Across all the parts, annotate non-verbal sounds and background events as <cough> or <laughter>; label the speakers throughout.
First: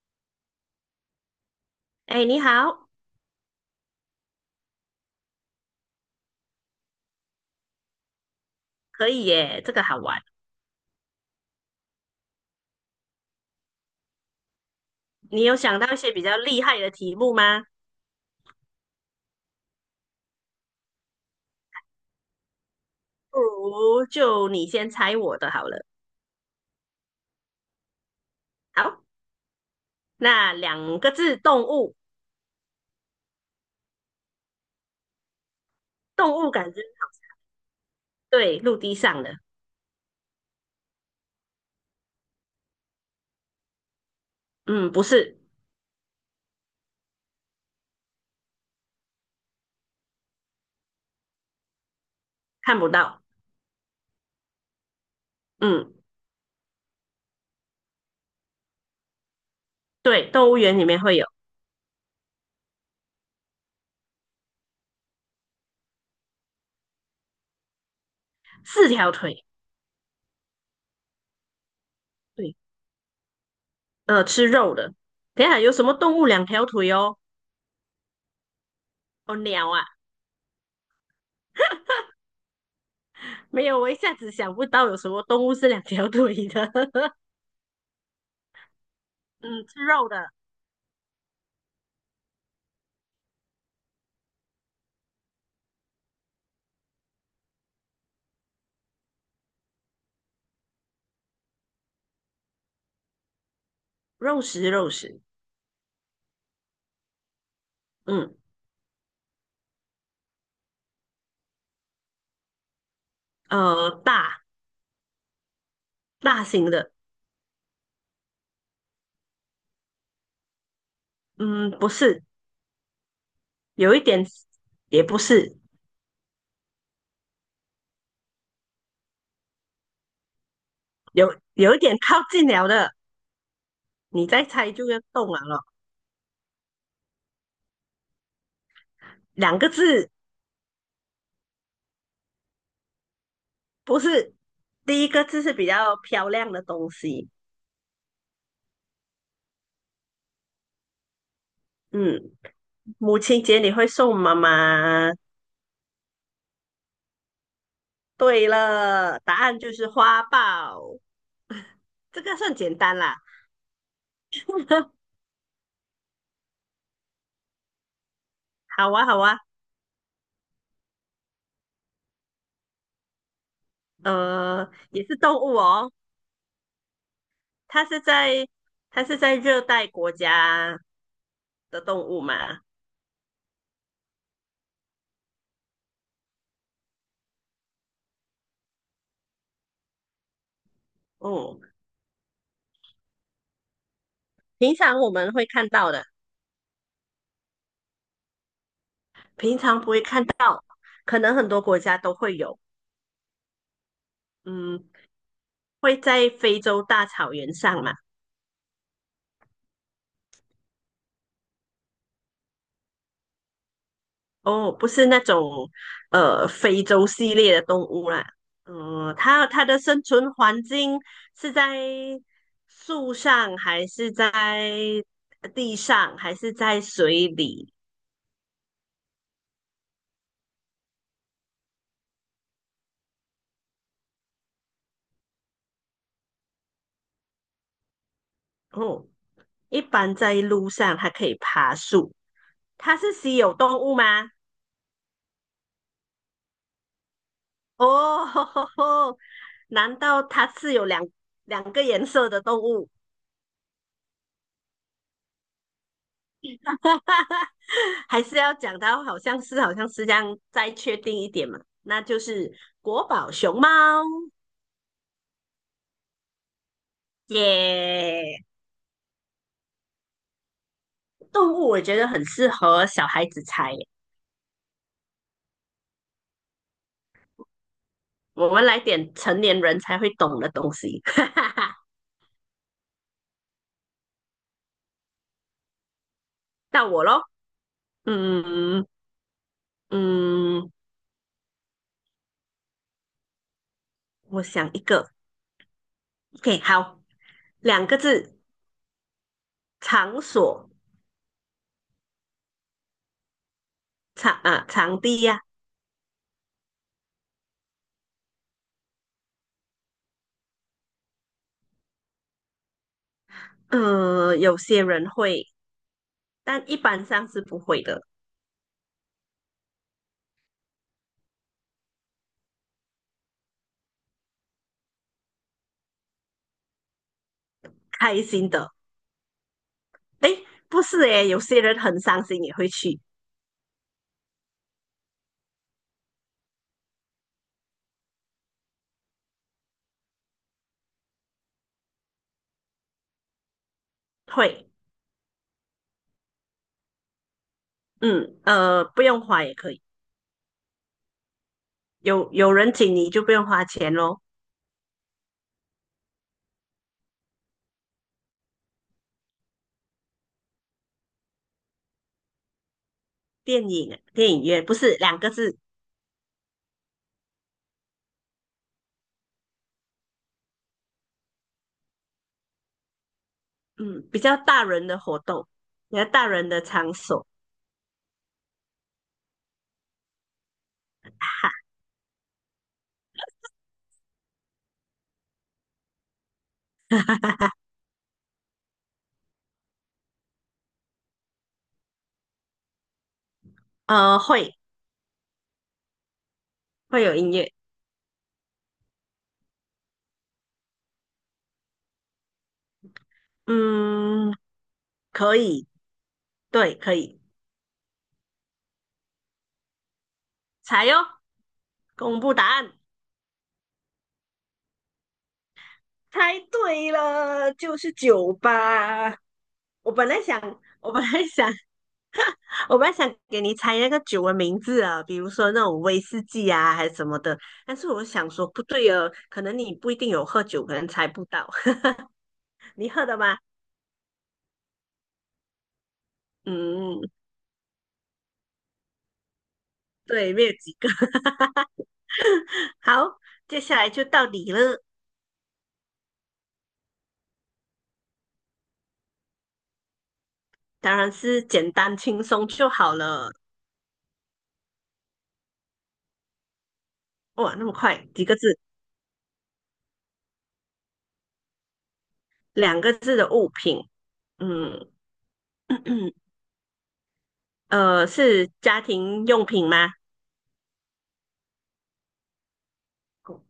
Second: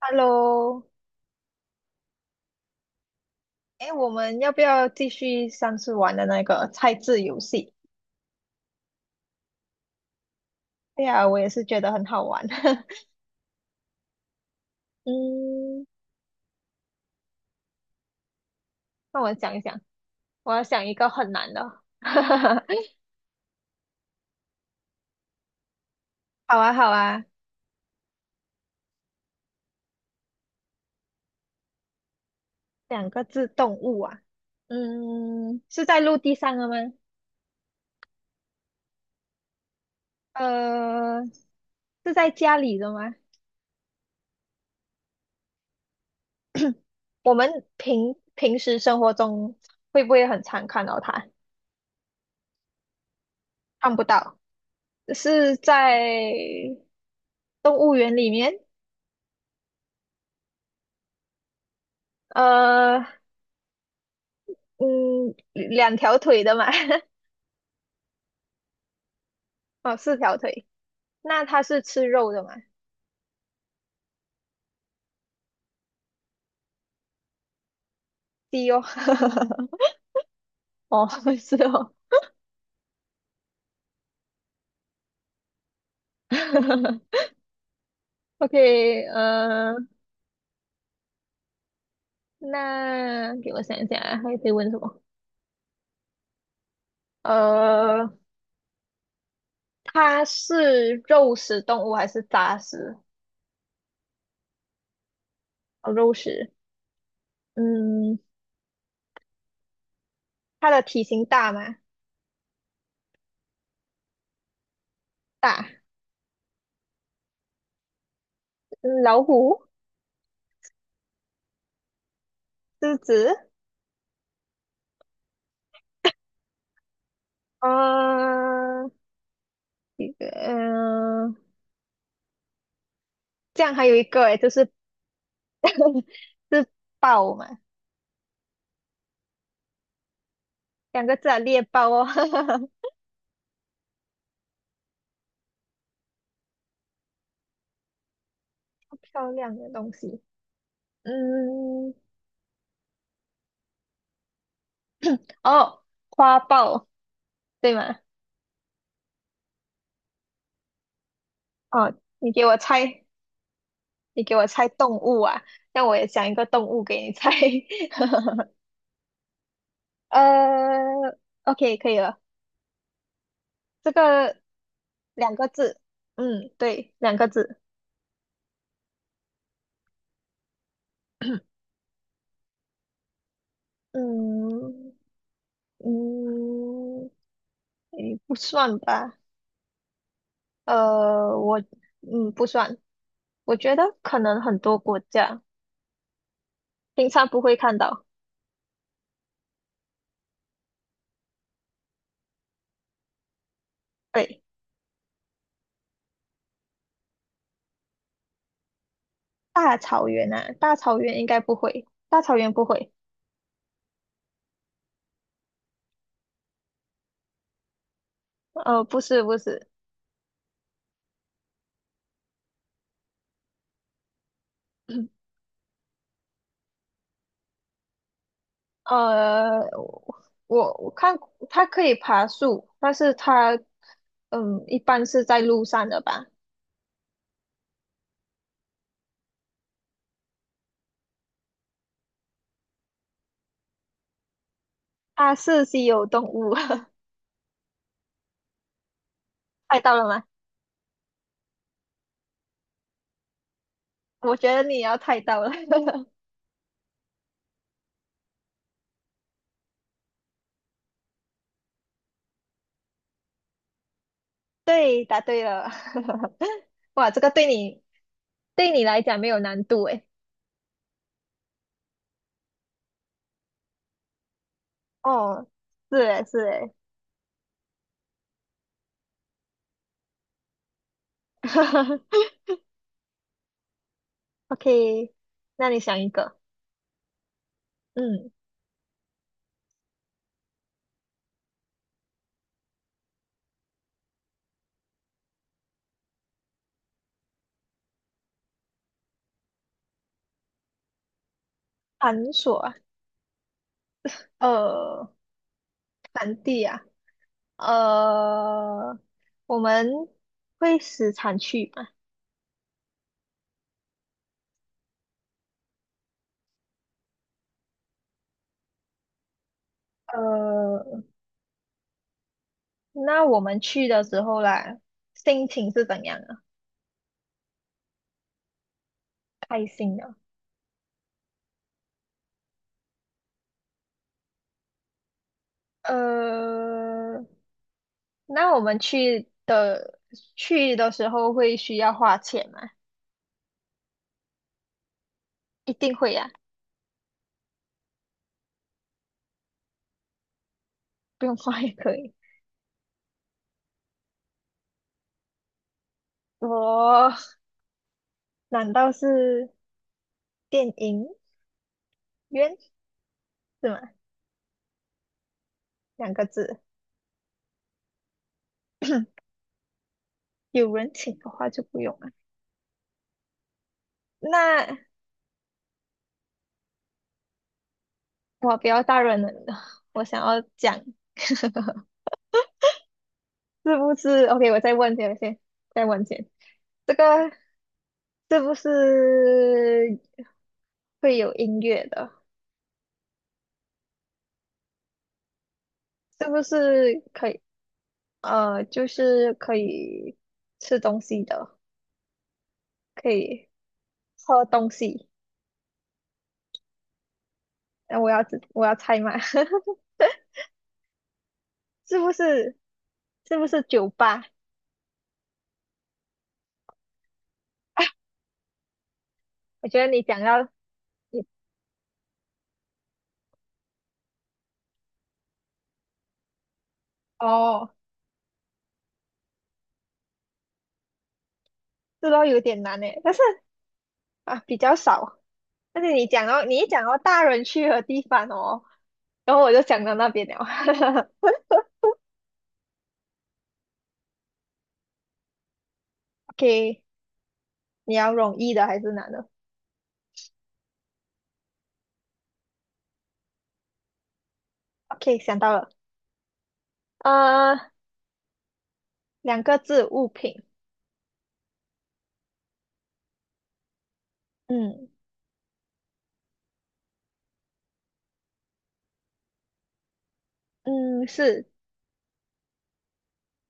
Speaker 1: Hello，
Speaker 2: 哎，你好。
Speaker 1: 哎，我们要不要继续上次玩的那个猜字游戏？
Speaker 2: 可以耶，这个好玩。
Speaker 1: 对呀，我也是觉得很好玩。<laughs>
Speaker 2: 你有想
Speaker 1: 嗯，
Speaker 2: 到一些比较厉害的题目吗？
Speaker 1: 那我想一想，我要想一个很难的。<laughs>
Speaker 2: 不如就你先猜我的好了。
Speaker 1: 好啊，好啊，
Speaker 2: 好，那两个字，动物。
Speaker 1: 两个字动物啊。嗯，是在陆
Speaker 2: 动
Speaker 1: 地
Speaker 2: 物
Speaker 1: 上的
Speaker 2: 感
Speaker 1: 吗？
Speaker 2: 觉对，陆地上的。
Speaker 1: 呃，是在家里的吗？
Speaker 2: 嗯，不是。
Speaker 1: 我们平时生活中会不会很常看到它？
Speaker 2: 看不到。
Speaker 1: 看不到，是
Speaker 2: 嗯，
Speaker 1: 在动物园里面。
Speaker 2: 对，动物园里面会有
Speaker 1: 呃，嗯，两条腿的嘛？<laughs>
Speaker 2: 四条腿。
Speaker 1: 哦，四条腿。那它是吃肉的嘛？
Speaker 2: 对，吃肉的。等一下有什么动物两条腿哦？
Speaker 1: 鸡哦，
Speaker 2: 哦，鸟啊。
Speaker 1: <laughs> 哦，是哦。
Speaker 2: 没有，我一下子想不到有什么动物是两条腿的。
Speaker 1: <laughs>
Speaker 2: <laughs>
Speaker 1: OK，
Speaker 2: 嗯，
Speaker 1: 呃，
Speaker 2: 吃肉的。
Speaker 1: 那给我想一想啊，还可以问什么？呃，它是肉食动物还是杂食？
Speaker 2: 肉食，肉食。
Speaker 1: 哦，肉食。嗯，
Speaker 2: 嗯。
Speaker 1: 它的体型大吗？
Speaker 2: 大
Speaker 1: 大。
Speaker 2: 大型的。
Speaker 1: 嗯，老虎、
Speaker 2: 嗯，不是。
Speaker 1: 狮子，
Speaker 2: 有一点也不是。
Speaker 1: 啊，一个，嗯、
Speaker 2: 有一点靠近了的。
Speaker 1: 这样还有一个
Speaker 2: 你
Speaker 1: 诶，
Speaker 2: 再
Speaker 1: 就是
Speaker 2: 猜就要动了咯。
Speaker 1: <laughs> 是豹嘛？
Speaker 2: 两个字。
Speaker 1: 两个字啊，猎豹哦，<laughs>
Speaker 2: 不是。第一个字是比较漂亮的东西。
Speaker 1: 漂亮的东西。嗯，
Speaker 2: 嗯，母亲节你会送妈妈。
Speaker 1: 哦，花豹对吗？
Speaker 2: 对了，答案就是花豹。
Speaker 1: 哦，
Speaker 2: 这
Speaker 1: 你
Speaker 2: 个
Speaker 1: 给
Speaker 2: 算
Speaker 1: 我
Speaker 2: 简单
Speaker 1: 猜，
Speaker 2: 啦。
Speaker 1: 你给我猜
Speaker 2: <laughs>
Speaker 1: 动物啊，那我也想一个动物给你猜。<laughs>
Speaker 2: 好啊，好啊。
Speaker 1: 呃，OK，可以了，这个
Speaker 2: 也是
Speaker 1: 两
Speaker 2: 动
Speaker 1: 个
Speaker 2: 物
Speaker 1: 字，
Speaker 2: 哦。
Speaker 1: 嗯，对，两个字，
Speaker 2: 它是在它是在热带国家的动物嘛。
Speaker 1: 嗯嗯，诶，不算吧？呃，我
Speaker 2: 嗯。
Speaker 1: 不算，我觉得可能很
Speaker 2: 平
Speaker 1: 多国
Speaker 2: 常我们
Speaker 1: 家
Speaker 2: 会看到的。
Speaker 1: 平常不会看到，
Speaker 2: 平常不会看到，可能很多国家都会有。
Speaker 1: 对。
Speaker 2: 嗯，会在非洲大草原上嘛？
Speaker 1: 大草原啊，大草原应该不会，大草原不会，
Speaker 2: 哦，不是那种非洲系列的动物啦。
Speaker 1: 呃，不
Speaker 2: 嗯，
Speaker 1: 是不
Speaker 2: 它
Speaker 1: 是，
Speaker 2: 的生存环境是在树上，还是在
Speaker 1: <clears throat>
Speaker 2: 地上，还是在水里？
Speaker 1: 呃，我看它可以爬树，但是它，嗯，一般是在路上的吧，
Speaker 2: 哦，一般在路上，它可以爬树。它是稀有动物吗？
Speaker 1: 它是稀有动物，<laughs>
Speaker 2: 哦，<laughs>
Speaker 1: 猜到
Speaker 2: 难
Speaker 1: 了
Speaker 2: 道
Speaker 1: 吗？
Speaker 2: 它是有两两个颜色的动物？
Speaker 1: 我觉得你也要猜到了，
Speaker 2: <laughs> 还是要讲到好像是好像是这样，再确定一点嘛？那就是国宝熊猫
Speaker 1: <laughs> 对，答对了，<laughs> 哇，这个对你
Speaker 2: 耶。
Speaker 1: 对你来讲没有难度诶，
Speaker 2: 动物我觉得很适合小孩子猜耶。
Speaker 1: 哦，是诶是诶
Speaker 2: 我们来点成年人才会懂的东西。<laughs>
Speaker 1: <laughs>，OK，那你想一个，
Speaker 2: 到我咯。
Speaker 1: 嗯，
Speaker 2: 嗯，嗯，我想一个。OK，好。两个字，场所。
Speaker 1: 繁琐。
Speaker 2: 场啊，场
Speaker 1: 呃，
Speaker 2: 地呀、
Speaker 1: 产地啊，呃，我们会时常去吗？
Speaker 2: 有些人会，但一般上是不会的。
Speaker 1: 呃，那我们去的时候啦，心情是怎样啊？
Speaker 2: 开心的。
Speaker 1: 开心的。
Speaker 2: 诶，不是诶，有些人很伤心也会去。
Speaker 1: 呃，那我们去的去的时候会需要花钱吗？
Speaker 2: 会。
Speaker 1: 一定会呀、
Speaker 2: 不用花也可以。
Speaker 1: 不用花也可以。
Speaker 2: 有人请你就不用花钱咯。
Speaker 1: 我难道是电影院是
Speaker 2: 电
Speaker 1: 吗？
Speaker 2: 影电影院不是两个字。
Speaker 1: 两个字，有人请的话就不用了。
Speaker 2: 嗯，比较大
Speaker 1: 那
Speaker 2: 人的活动，比较大人的场所。
Speaker 1: 我不要大人了，我想要讲，<laughs> 是
Speaker 2: 哈。
Speaker 1: 不是？OK，我再问先，先再问先，这个是不是会有音乐的？
Speaker 2: 会
Speaker 1: 是不是
Speaker 2: 会有
Speaker 1: 可
Speaker 2: 音
Speaker 1: 以？
Speaker 2: 乐。
Speaker 1: 就是可以吃东西的，可以
Speaker 2: 嗯，
Speaker 1: 喝东西。
Speaker 2: 可以。对，可以。
Speaker 1: 那我要知我要猜嘛，<laughs> 是
Speaker 2: 猜哟。
Speaker 1: 不
Speaker 2: 公布答
Speaker 1: 是？
Speaker 2: 案。
Speaker 1: 是不是酒吧？
Speaker 2: 猜对了，就是酒吧。
Speaker 1: 我觉得
Speaker 2: 我
Speaker 1: 你
Speaker 2: 本
Speaker 1: 讲
Speaker 2: 来想，
Speaker 1: 到
Speaker 2: <laughs> 我本来
Speaker 1: 你
Speaker 2: 想，<laughs> 我本来想给你猜那个酒的名字啊，比如说那种威士忌啊，还是什么的。
Speaker 1: 哦，
Speaker 2: 但是我想说，不对哦，可能你不一定有喝酒，可能猜不到。<laughs>
Speaker 1: 这都有点难
Speaker 2: 你
Speaker 1: 诶，
Speaker 2: 喝
Speaker 1: 但
Speaker 2: 的
Speaker 1: 是
Speaker 2: 吗？
Speaker 1: 啊比较少。但是你讲到你一讲到
Speaker 2: 嗯，
Speaker 1: 大人去的地方哦。然后我就想到那边
Speaker 2: 对，没
Speaker 1: 了。
Speaker 2: 有几个。<laughs> 好，接下来就到你了。
Speaker 1: <laughs> OK，你要容易的还是难的
Speaker 2: 当然是简单轻松就好了。
Speaker 1: ？OK，想到了，
Speaker 2: 哇，
Speaker 1: 呃，
Speaker 2: 那么快，几个字？
Speaker 1: 两个字物品，
Speaker 2: 两个字的物品。
Speaker 1: 嗯
Speaker 2: 嗯。<clears throat> 是家庭用品吗？
Speaker 1: 嗯，是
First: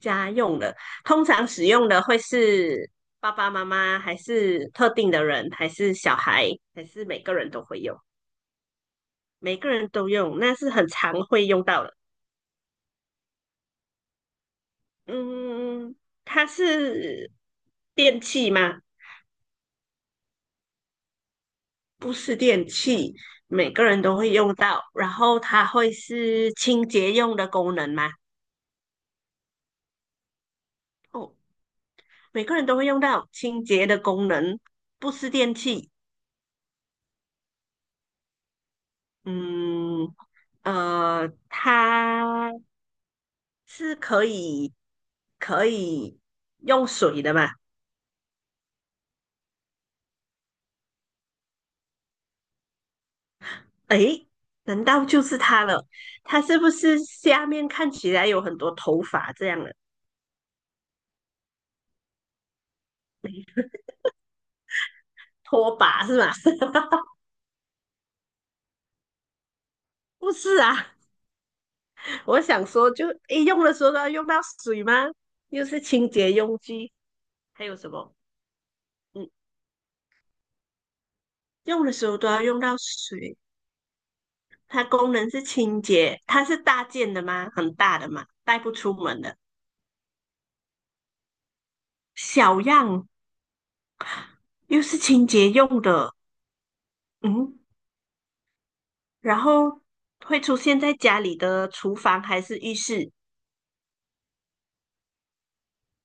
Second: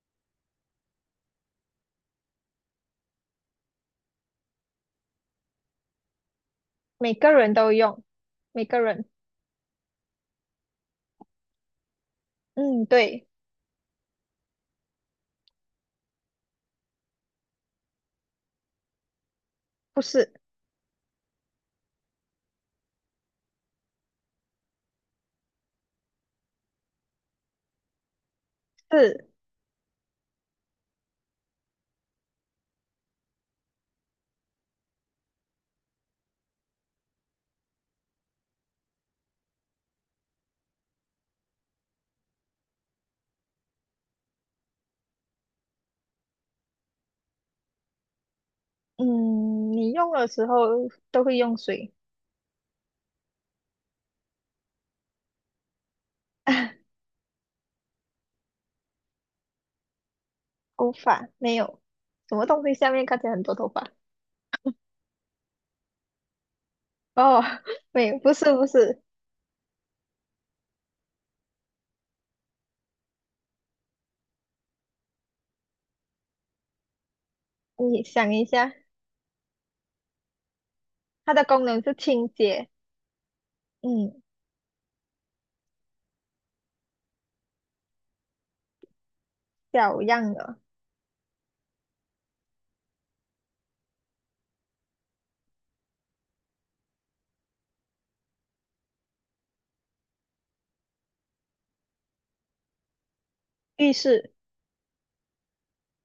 Speaker 2: 家用的，通常使用的会是爸爸妈妈，还是特定的人，还是小孩，还是
Speaker 1: 每
Speaker 2: 每
Speaker 1: 个
Speaker 2: 个人
Speaker 1: 人
Speaker 2: 都
Speaker 1: 都
Speaker 2: 会用？
Speaker 1: 用，每个人，
Speaker 2: 每个人都用，那是很常会用到的。
Speaker 1: 嗯，对，
Speaker 2: 嗯，它是电器吗？
Speaker 1: 不是，
Speaker 2: 不是电器，每个人都会用到。然后它会是清洁用的功能吗？
Speaker 1: 是，
Speaker 2: 哦，每个人都会用到清洁的功能。不是电器。嗯，它是可以用水的嘛？
Speaker 1: 嗯，你用的时候都会用水，
Speaker 2: 诶，难道就是它了？它是不是下面看起来有很多头发这样的
Speaker 1: 头发没有，什么东西下面看起来很多头发？
Speaker 2: 拖把是吗？<laughs>
Speaker 1: 哦，<laughs> 没有，不是不是，
Speaker 2: 不是啊。我想说就，诶用的时候都要用到水吗？又是清洁用具，还有什
Speaker 1: 你
Speaker 2: 么？
Speaker 1: 想一下，
Speaker 2: 嗯，
Speaker 1: 它的功能
Speaker 2: 用
Speaker 1: 是
Speaker 2: 的时候都
Speaker 1: 清
Speaker 2: 要用
Speaker 1: 洁，
Speaker 2: 到水。
Speaker 1: 嗯，
Speaker 2: 它功能是清洁，它是大件的吗？很大的嘛，带不出门的。
Speaker 1: 小样的，
Speaker 2: 小样又是清洁用的。嗯，然后会出现在家里的厨房还是浴室？
Speaker 1: 浴室。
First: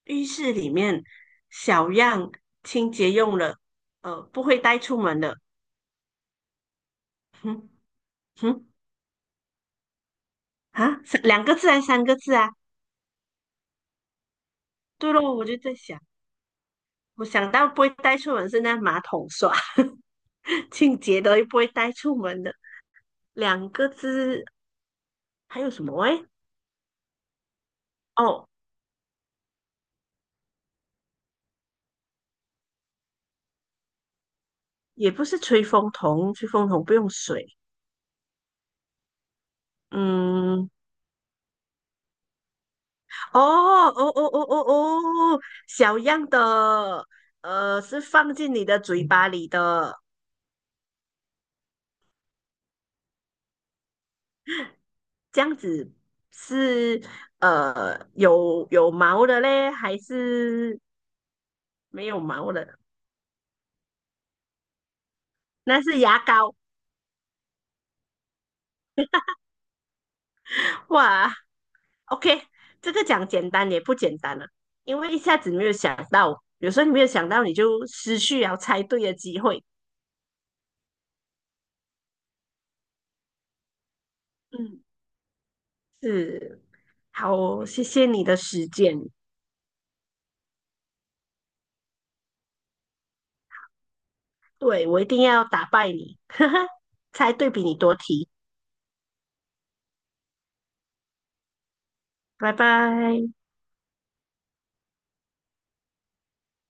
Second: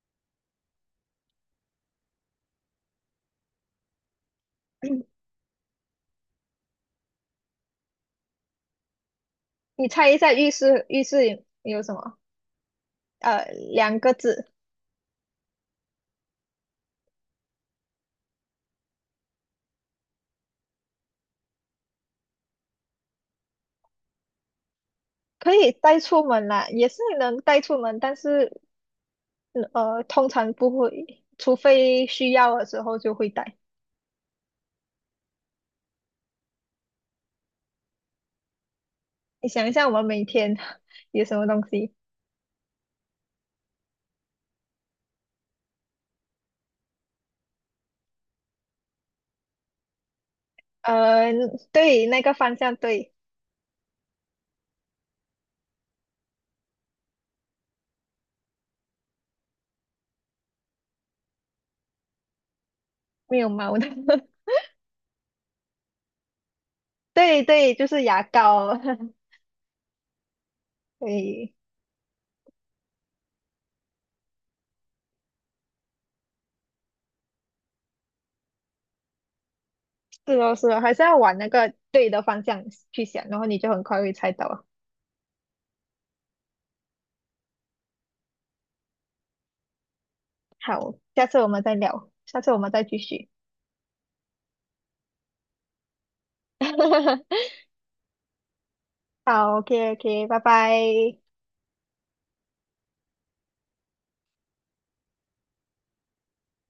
Speaker 2: 浴室里面小样清洁用了。不会带出门的。哼。哼。
Speaker 1: 你猜一下浴室
Speaker 2: 啊，
Speaker 1: 浴
Speaker 2: 三
Speaker 1: 室
Speaker 2: 两个字还
Speaker 1: 有
Speaker 2: 是
Speaker 1: 什
Speaker 2: 三个
Speaker 1: 么？
Speaker 2: 字啊？
Speaker 1: 呃，两个字，
Speaker 2: 对咯，我就在想。我想到不会带出门是那马桶刷。<laughs> 清洁的又不会带出门的。两个字
Speaker 1: 可
Speaker 2: 还有
Speaker 1: 以
Speaker 2: 什
Speaker 1: 带
Speaker 2: 么？
Speaker 1: 出
Speaker 2: 哎。
Speaker 1: 门啦，也是能带出门，但
Speaker 2: 哦，
Speaker 1: 是通常不会，除非需要的时候就会带。
Speaker 2: 也不是吹风筒，吹风筒不用水。
Speaker 1: 你想一下，我们每天
Speaker 2: 嗯，
Speaker 1: <laughs> 有什么东西？
Speaker 2: 哦哦哦哦哦哦。小样的，是放进你的嘴巴里的。
Speaker 1: 呃，对，那个方向对，
Speaker 2: 这样子是有毛的嘞，还是没有毛的？
Speaker 1: 没有毛的，
Speaker 2: 那是牙膏。
Speaker 1: <laughs> 对对，就是牙膏。<laughs>
Speaker 2: 哇
Speaker 1: 对，
Speaker 2: ，OK，这个讲简单也不简单了。因为一下子没有想到，有时候你没有想到，你就失去了猜对的机会。
Speaker 1: 是哦是哦，还是要往那个对的方向去想，然后你就很快会猜到。
Speaker 2: 嗯，是。好，谢谢你的时间。
Speaker 1: 好，下次我们再聊，下次我们再继续。
Speaker 2: 对，我一定要打败你，<laughs> 才
Speaker 1: <laughs>
Speaker 2: 对比你多题。
Speaker 1: 好，OK，OK，拜拜。
Speaker 2: 拜拜。